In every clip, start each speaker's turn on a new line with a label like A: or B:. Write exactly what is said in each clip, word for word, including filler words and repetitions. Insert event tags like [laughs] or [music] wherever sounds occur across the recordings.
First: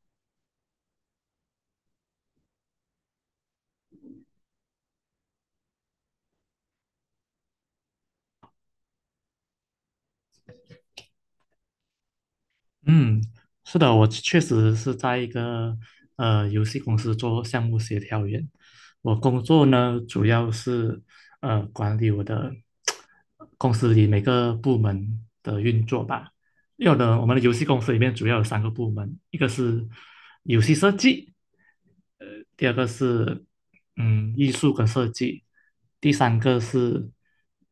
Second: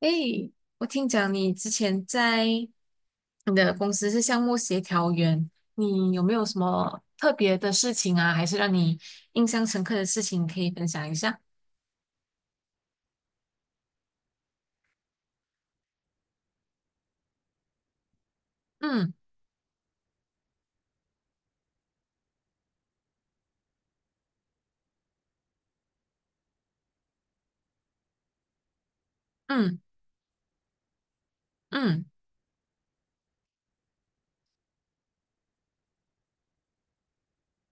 A: 诶，我听讲你之前在你的公司是项目协调员，你有没有什么特别的事情啊，还是让你印象深刻的事情可以分享一下？
B: 嗯，是的，我确实是在一个呃游戏公司做项目协调员。
A: 嗯
B: 我工作呢，主要是呃管理我的公司里每个部门的运作吧。有的，我们的游戏公司里面主要有三个部门，一个
A: 嗯
B: 是游戏设计，
A: 嗯
B: 第二个是嗯艺术跟设计，第三个是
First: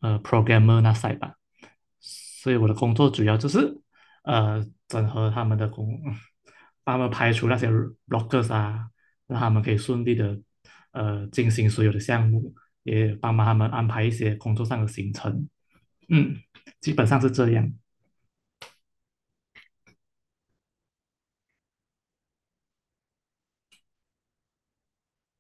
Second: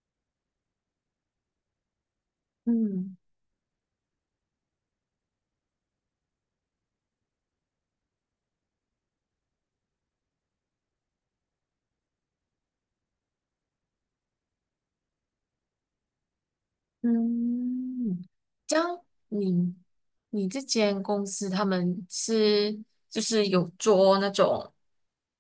B: 呃 programmer 那 side 吧。所以我的工作
A: 嗯
B: 主要就是呃整合他们的工，帮他们排除那些 r o c k e r s 啊，让他们可以顺利的呃进行所有的项目，也帮忙他们安排一些工作上的行程。嗯，基本上是这样。
A: 嗯，这样你你这间公司他们是就是有做那种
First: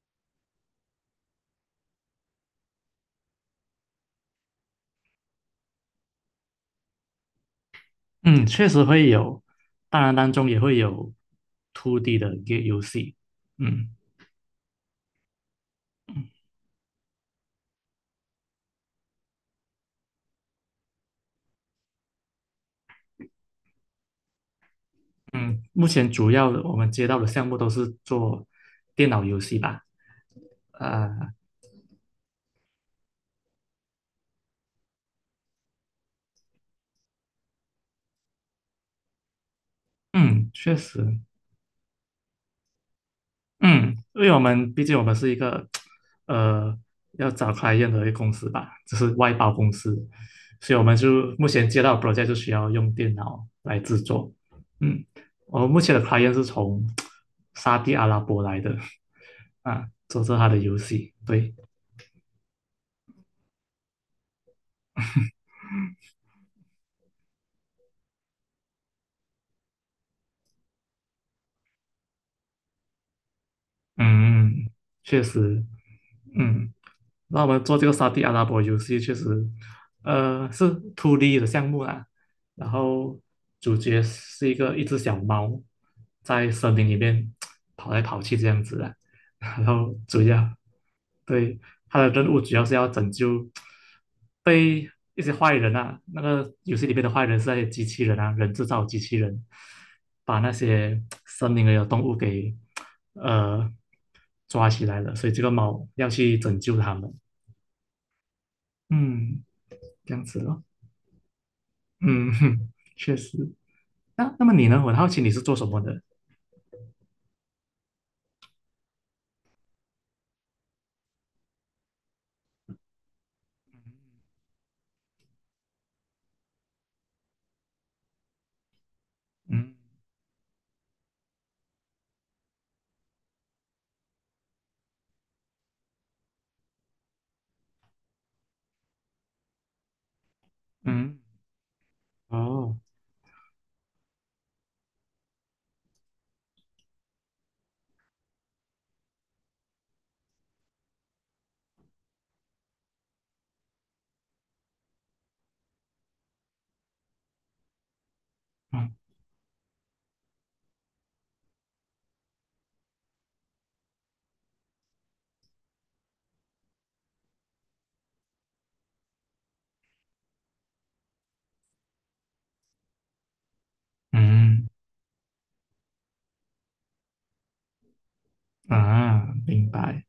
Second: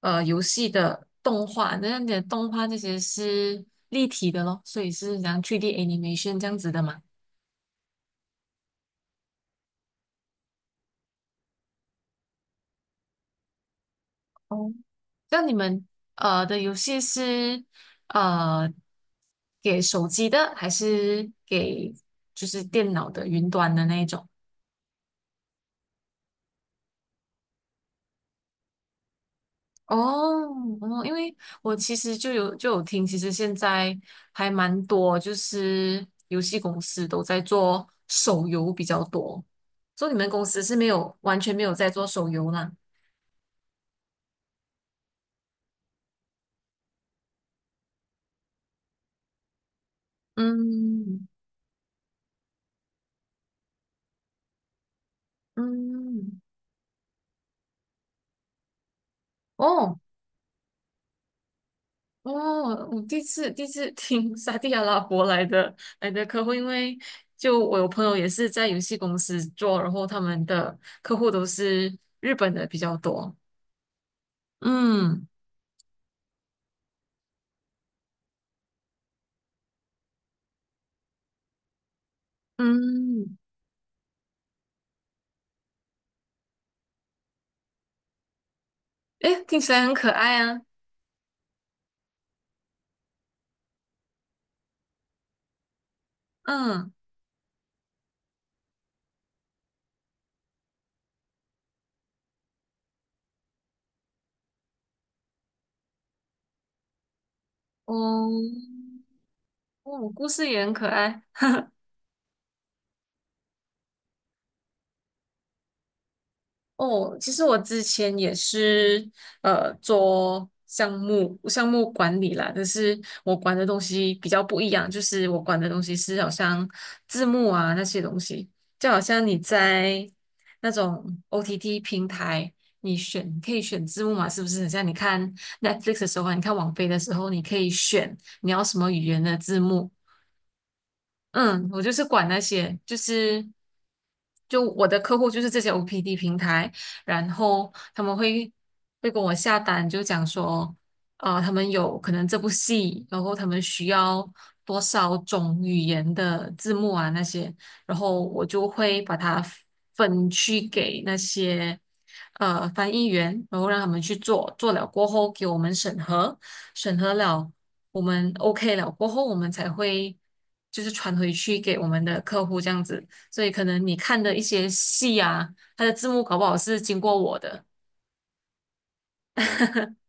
A: 呃游戏的动画，那你的动画这些是立体的咯，所以是像去 d animation 这样子的嘛？
B: 嗯，确实会有，当然当中也会有 two d 的 g a T E 游戏。嗯
A: 哦，那你们呃的游戏是呃给手机的，还是给就是电脑的云端的那一种？
B: 嗯，目前主要的我们接到的项目都是做电脑游戏吧。
A: 哦哦，
B: 啊、
A: 因为我其实就有就有听，其实现在还蛮多，就是游戏公司都在做手游比较多，所以你们公
B: 嗯，
A: 司是
B: 确
A: 没有
B: 实。
A: 完全没有在做手游啦。
B: 嗯，因为我们毕竟我们是一个 [tsk] 呃要找 client 的一个公司吧，就是外包公司，所以我们
A: 嗯
B: 就目前接到的 project 就需要用电脑来制作。嗯，我们目前的 client
A: 嗯，
B: 是从 [tsk] 沙地阿拉伯来的啊，
A: 哦，
B: 做着他的游戏。对，
A: 哦，我第一次第一次听 [laughs] 沙地阿拉伯来的来的客户，因为就我有朋友也是在游戏公司做，然后他们的客户都是日本的比较多。
B: 嗯，确
A: 嗯
B: 实，嗯。那我们做这个沙地阿拉伯游戏，确实，呃，是 two d 的项目啦。然后
A: 嗯，
B: 主角是一个一只小猫，在森林里面跑来跑去这样子啦。
A: 诶，听
B: 然
A: 起来很
B: 后
A: 可
B: 主
A: 爱
B: 要，
A: 啊。
B: 对，它的任务主要是要拯救被一些坏人啊，那个游戏
A: 嗯，
B: 里面的坏人是那些机器人啊，人制造机器人，把那些森林里的动物给呃抓起来了，所以这个猫要去拯救他们。
A: 哦，
B: 嗯，
A: 哦，
B: 这样
A: 故
B: 子
A: 事
B: 咯，
A: 也很可爱。
B: 嗯，哼，确实。那那么你呢？我很好奇你是做什么的？
A: 哦，其实我之前也是呃做项目项目管理啦，但是我管的东西比较不一样，就是我管的东西是好像字幕啊那些东西，就好像你
B: 嗯
A: 在那种 O T T 平台，你选可以选字幕嘛，是不是？很像你看 Netflix 的时候啊，你看网飞的时候，你可以选你要什么语言的字幕，
B: 嗯，
A: 嗯，我就是管那
B: 哦，
A: 些，就是就我的客户就是这些 O P D 平台，然后他们会会跟我下单，就讲说，呃，他们有可能这部戏，然后他们需要多少种语言的字幕啊那些，然后我就
B: 嗯
A: 会把它分区给那些呃翻译员，然后让他们去做，做了过后给我们审核，审核了。我们 OK 了过后，我们才会就是传回去给我们的客户这样子。所以可能你看的一
B: 嗯
A: 些戏啊，它的字幕搞不好是经过我的。
B: 啊，明
A: [laughs]
B: 白。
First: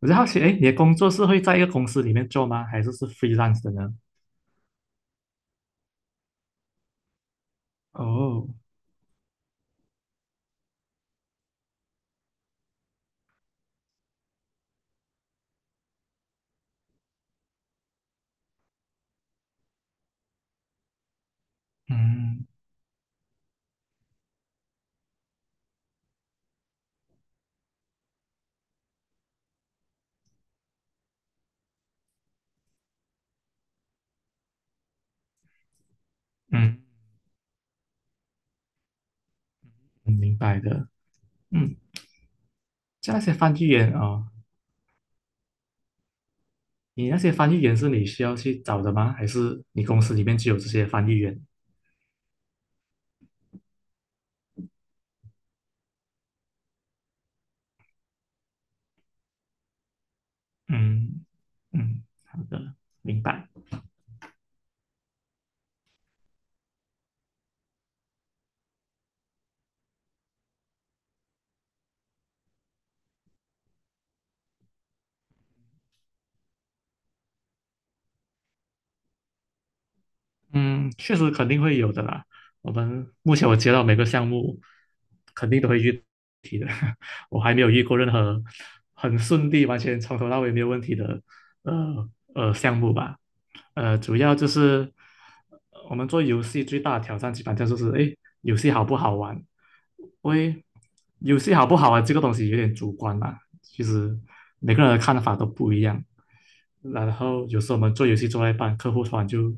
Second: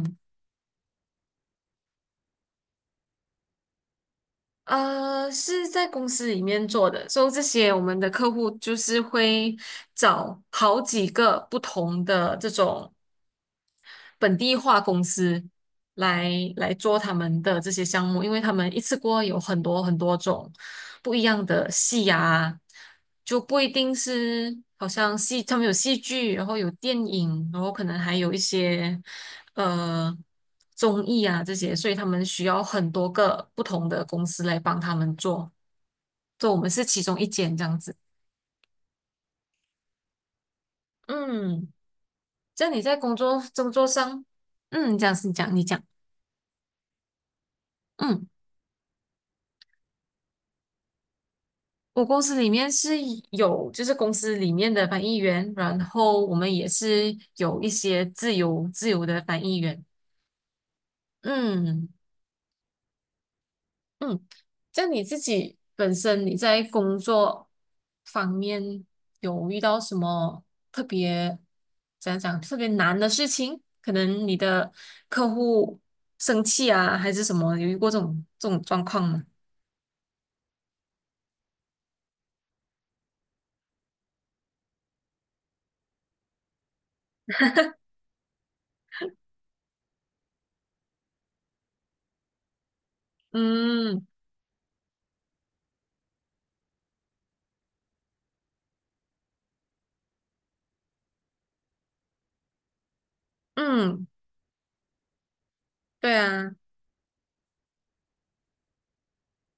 B: 我就好奇，哎，你的工作是会在一个公司里面做吗？还是是 freelance 的呢？
A: 呃，是在公司里面做的，所以这些我们的客
B: 哦，
A: 户就是会找好几个不同的这种。本地化公司来来做他们的这些项目，因为他们一次过有很多很多种不一样的戏
B: 嗯
A: 啊，就不一定是好像戏，他们有戏剧，然后有电影，然后可能还有一些呃综艺啊这些，所以他们需要很多个不同的公司来帮他们做，所以我们
B: 嗯，
A: 是其中一间这样子。
B: 嗯明白的。
A: 嗯，
B: 嗯，
A: 这样你在
B: 像
A: 工
B: 那些
A: 作
B: 翻译
A: 工作
B: 员
A: 上，
B: 哦，
A: 嗯，这样是你讲你讲，
B: 你那些翻译员是你需
A: 嗯。
B: 要去找的吗？还是你公司里面就有这些翻译员？
A: 我公司里面是有，就是公司里面的翻译员，然后我们也是有一些自由自由的翻译员。
B: 嗯
A: 嗯
B: 嗯，好的，明白。
A: 嗯，像你自己本身你在工作方面有遇到什么特别，怎样讲，特别难的事情？可能你的客户生气啊，还是什么？有遇过这种这种状况吗？
B: 嗯，确实肯定会有的啦。我们目前我接到每个项目，肯定都会遇题的。[laughs] 我还没有遇过任何很顺利、完全从头到尾没有问题的呃呃项目吧。呃，
A: 嗯
B: 主要就是呃我们做游戏最大的挑战，基本上就是诶，游戏好不好玩？因为游戏好不好玩这个东西有点主观啦，其
A: 嗯，
B: 实每个人的看法都不一样。
A: 对啊，
B: 然后有时候我们做游戏做到一半，客户突然就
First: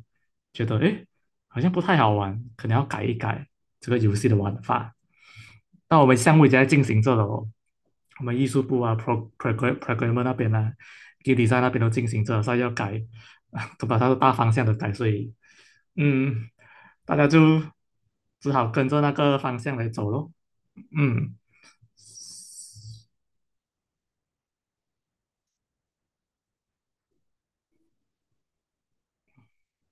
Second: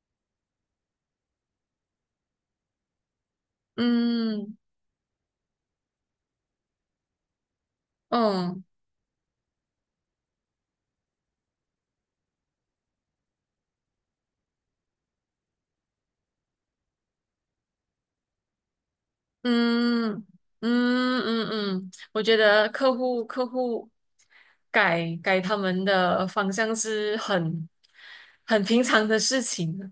B: 觉得，哎，好像不太好玩，可能要改一改这个游戏的
A: 嗯。
B: 玩法。那我们项目已经在进行着了哦，我们艺
A: 哦，
B: 术部啊，pro program programmer 那边啊 g a m design 那边都进行着了，所以要改，[laughs] 都把它的大方向的改，所以，嗯，大家就只好跟着那个方向来走
A: 嗯
B: 咯。
A: 嗯
B: 嗯，
A: 嗯嗯，我觉得客户客户改改他们的方向是很很平常的事情的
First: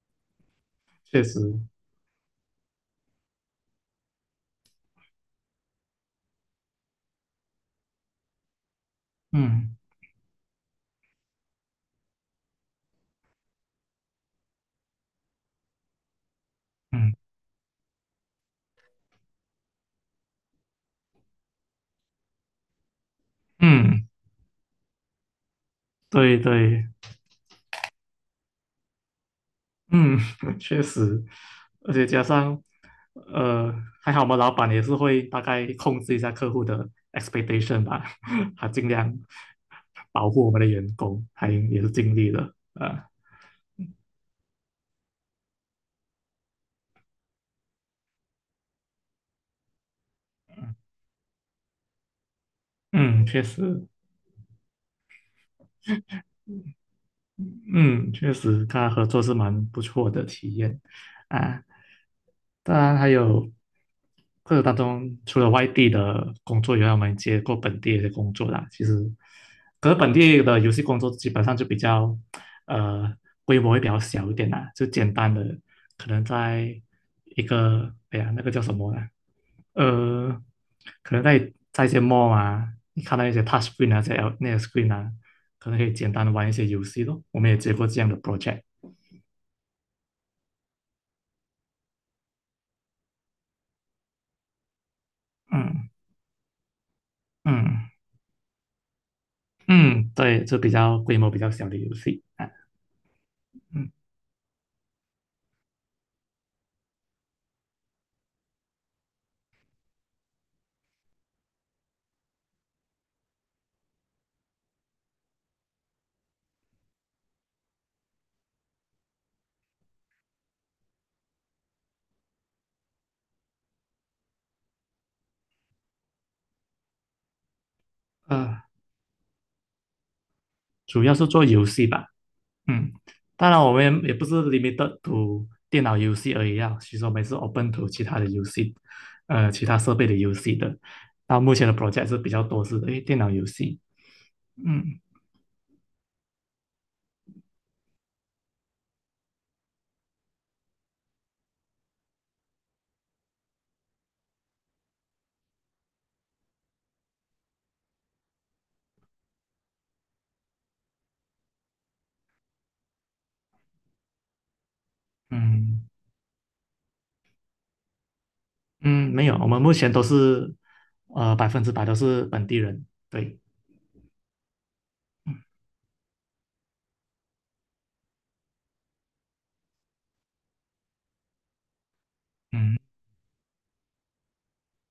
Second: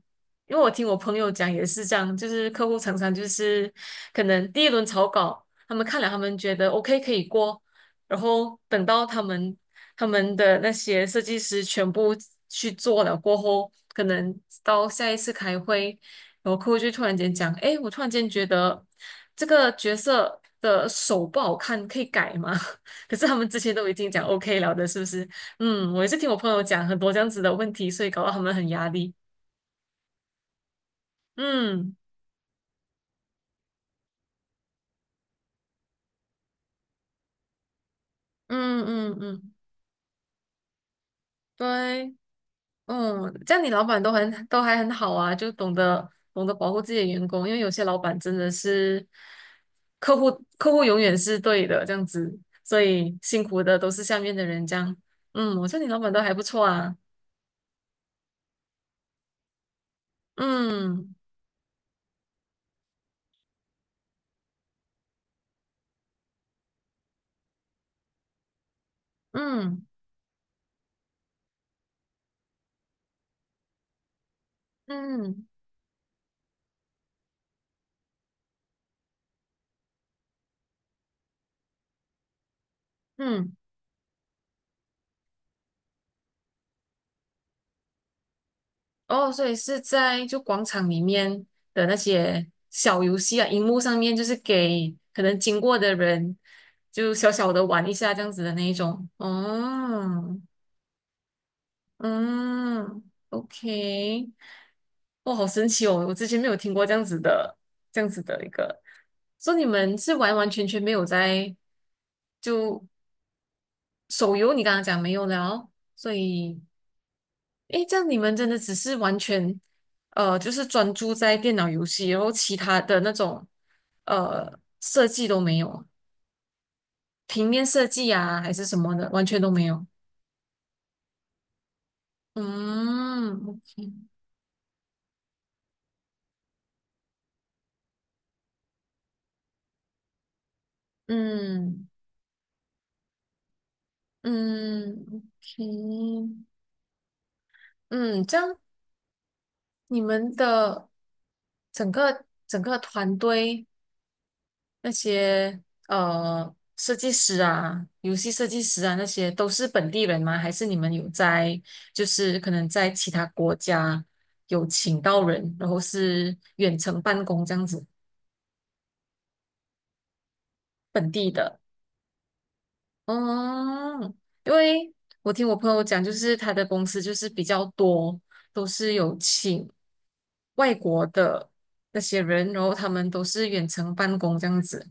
A: 因为我听我朋
B: 确
A: 友讲
B: 实，
A: 也是这样，就是客户常常就是可能第一轮草稿，他们看了他们觉得 OK 可以过，然后等到他们
B: 嗯
A: 他们的那些设计师全部去做了过后，可能到下一次开会。然后客户就突
B: 嗯
A: 然间讲，哎，我突然间觉得这个角色的手不好看，可以改吗？[laughs] 可是他们之前都已
B: 嗯，
A: 经讲 OK 了的，是不是？嗯，我也是听我
B: 对
A: 朋友讲
B: 对。
A: 很多这样子的问题，所以搞到他们很压力。
B: 嗯，[laughs] 确实，而
A: 嗯
B: 且加上，呃，还好我们老板也是会大概控制一下客户的 expectation 吧，[laughs] 他
A: 嗯
B: 尽量
A: 嗯嗯，
B: 保护我们的员工，还也是
A: 对。
B: 尽力了啊。
A: 嗯，这样你老板都很都还很好啊，就懂得懂得保护自己的员工，因为有些老板真的是客户客户永远是对的这样子，所以
B: 嗯，确
A: 辛苦的
B: 实，
A: 都是下面的人这样。嗯，我说你老板都还不错啊。
B: 嗯，确实，跟他合作是蛮不错的体验
A: 嗯
B: 啊。当然，还有过程当中，除了外地的工作以外，我们接过本地的工作啦。其实，
A: 嗯
B: 可是本地的游戏工作基本上就比较，呃，规模会比较小一点啦，就简单
A: 嗯
B: 的，可能在一个，哎呀，那个叫什么呢？呃，可能在在一些 mall 啊，你看到一些
A: 嗯，
B: touch screen 啊，这些 L- 那些 screen 啊，可能可以简单的玩一些游戏咯。我们也接过这样的 project，
A: 哦，所以是在就广场里面的那些小游戏啊，荧幕上面就是给可能经过
B: 嗯
A: 的人就小小的玩
B: 嗯
A: 一下这样子的那一种。
B: 嗯，
A: 哦。
B: 对，就比较规模比较小的游戏啊，
A: 嗯
B: 嗯
A: ，OK，哇，好神奇哦！我之前没有听过这样子的，这样子的一个，说你们是完完全全没有在就手游，你刚刚讲没有了，所以，诶，这样你们真的只是完全，呃，就是专注在电脑游戏，然后其他的那种呃设计都没有，平面设计啊还
B: 呃，
A: 是什么的，完全都没有。
B: 主要是做游戏吧，嗯，
A: 嗯
B: 当然我
A: ，OK，
B: 们也不是 limited to 电脑游戏而已啊，其实我们也是 open to 其他的游戏，呃，其他设备的游戏的。到目前的
A: 嗯
B: project 是比较多是诶电脑游戏，嗯
A: 嗯，OK。嗯，这样你们的整个整个团队那些呃设计师啊、游戏设计师啊那些都是本地人吗？还是你们有在就是可能在其他国家有请到人，然后
B: 嗯。
A: 是远程办公这样子
B: 嗯，没有，我们目前都是
A: 本地
B: 呃百
A: 的？
B: 分之百都是本地人。对，
A: 嗯，因为我听我朋友讲，就是他的公司就是比较多，都是有请外国的那些人，然后
B: 嗯，
A: 他们都是远程办公这样子。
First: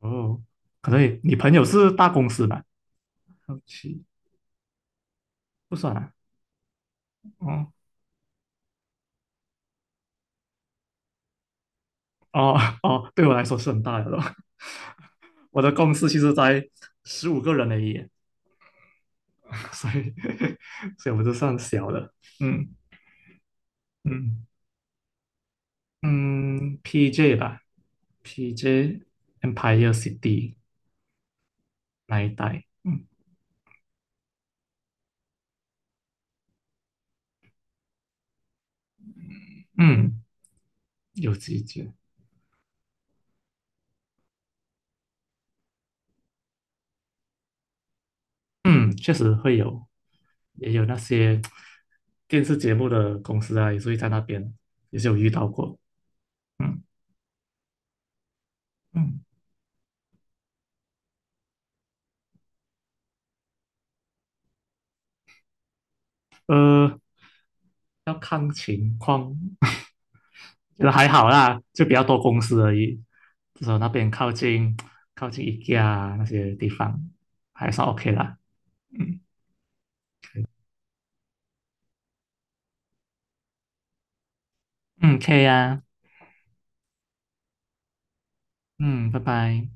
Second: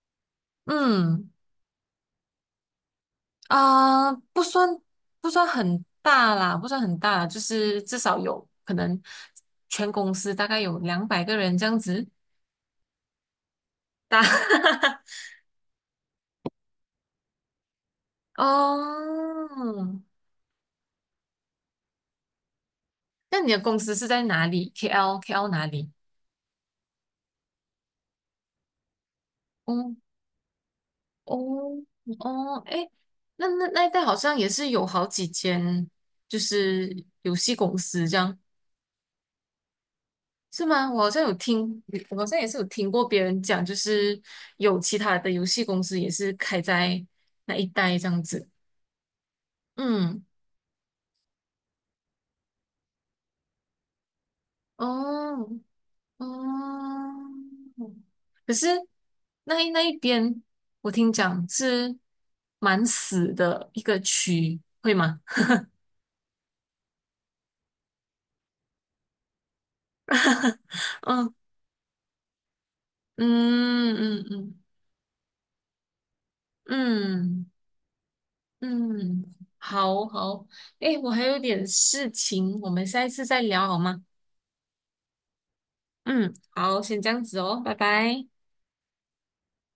B: 哦，可能你
A: 嗯，
B: 你朋友是大公司吧？好奇
A: 啊、不算不算
B: 不
A: 很
B: 算啊。
A: 大啦，不算很大啦就是
B: 哦
A: 至少有可能全公司大概有两百个人这样子
B: 哦哦，对我来说是很大的咯。
A: 大。[laughs]
B: [laughs] 我的公司其实才十五个人而已，
A: 哦，
B: [laughs] 所以 [laughs] 所以我就算小的。嗯
A: 那你的公司是在哪
B: 嗯
A: 里？K L K L 哪里？
B: 嗯，P J 吧，P J Empire
A: 哦
B: City
A: 哦
B: 那一
A: 哦，
B: 带。
A: 哎，
B: 嗯
A: 那那那一带好像也是有好几间，就是游戏公司这样，
B: 嗯，
A: 是吗？我好像有
B: 有几
A: 听，
B: 间。
A: 我好像也是有听过别人讲，就是有其他的游戏公司也是开在那一带这样子。
B: 嗯，确实会有，
A: 嗯，
B: 也有那些电视节目的公司啊，也是会在那边，也是有遇到
A: 哦
B: 过。嗯
A: 哦，可是
B: 嗯，
A: 那一那一边我听讲是蛮死的一个区，会吗？
B: 呃，要看情况，
A: [laughs]
B: [laughs] 觉得还好
A: 嗯
B: 啦，就比较多公司而已。至少那
A: 嗯
B: 边
A: 嗯
B: 靠
A: 嗯。
B: 近靠近 i k 那些地方，
A: 嗯
B: 还算 OK 啦。嗯
A: 嗯，好好，诶，我还有点事情，我们下一次再聊好吗？
B: 嗯，可以啊。
A: 嗯，好，先这样子哦，拜拜。
B: 嗯，拜拜。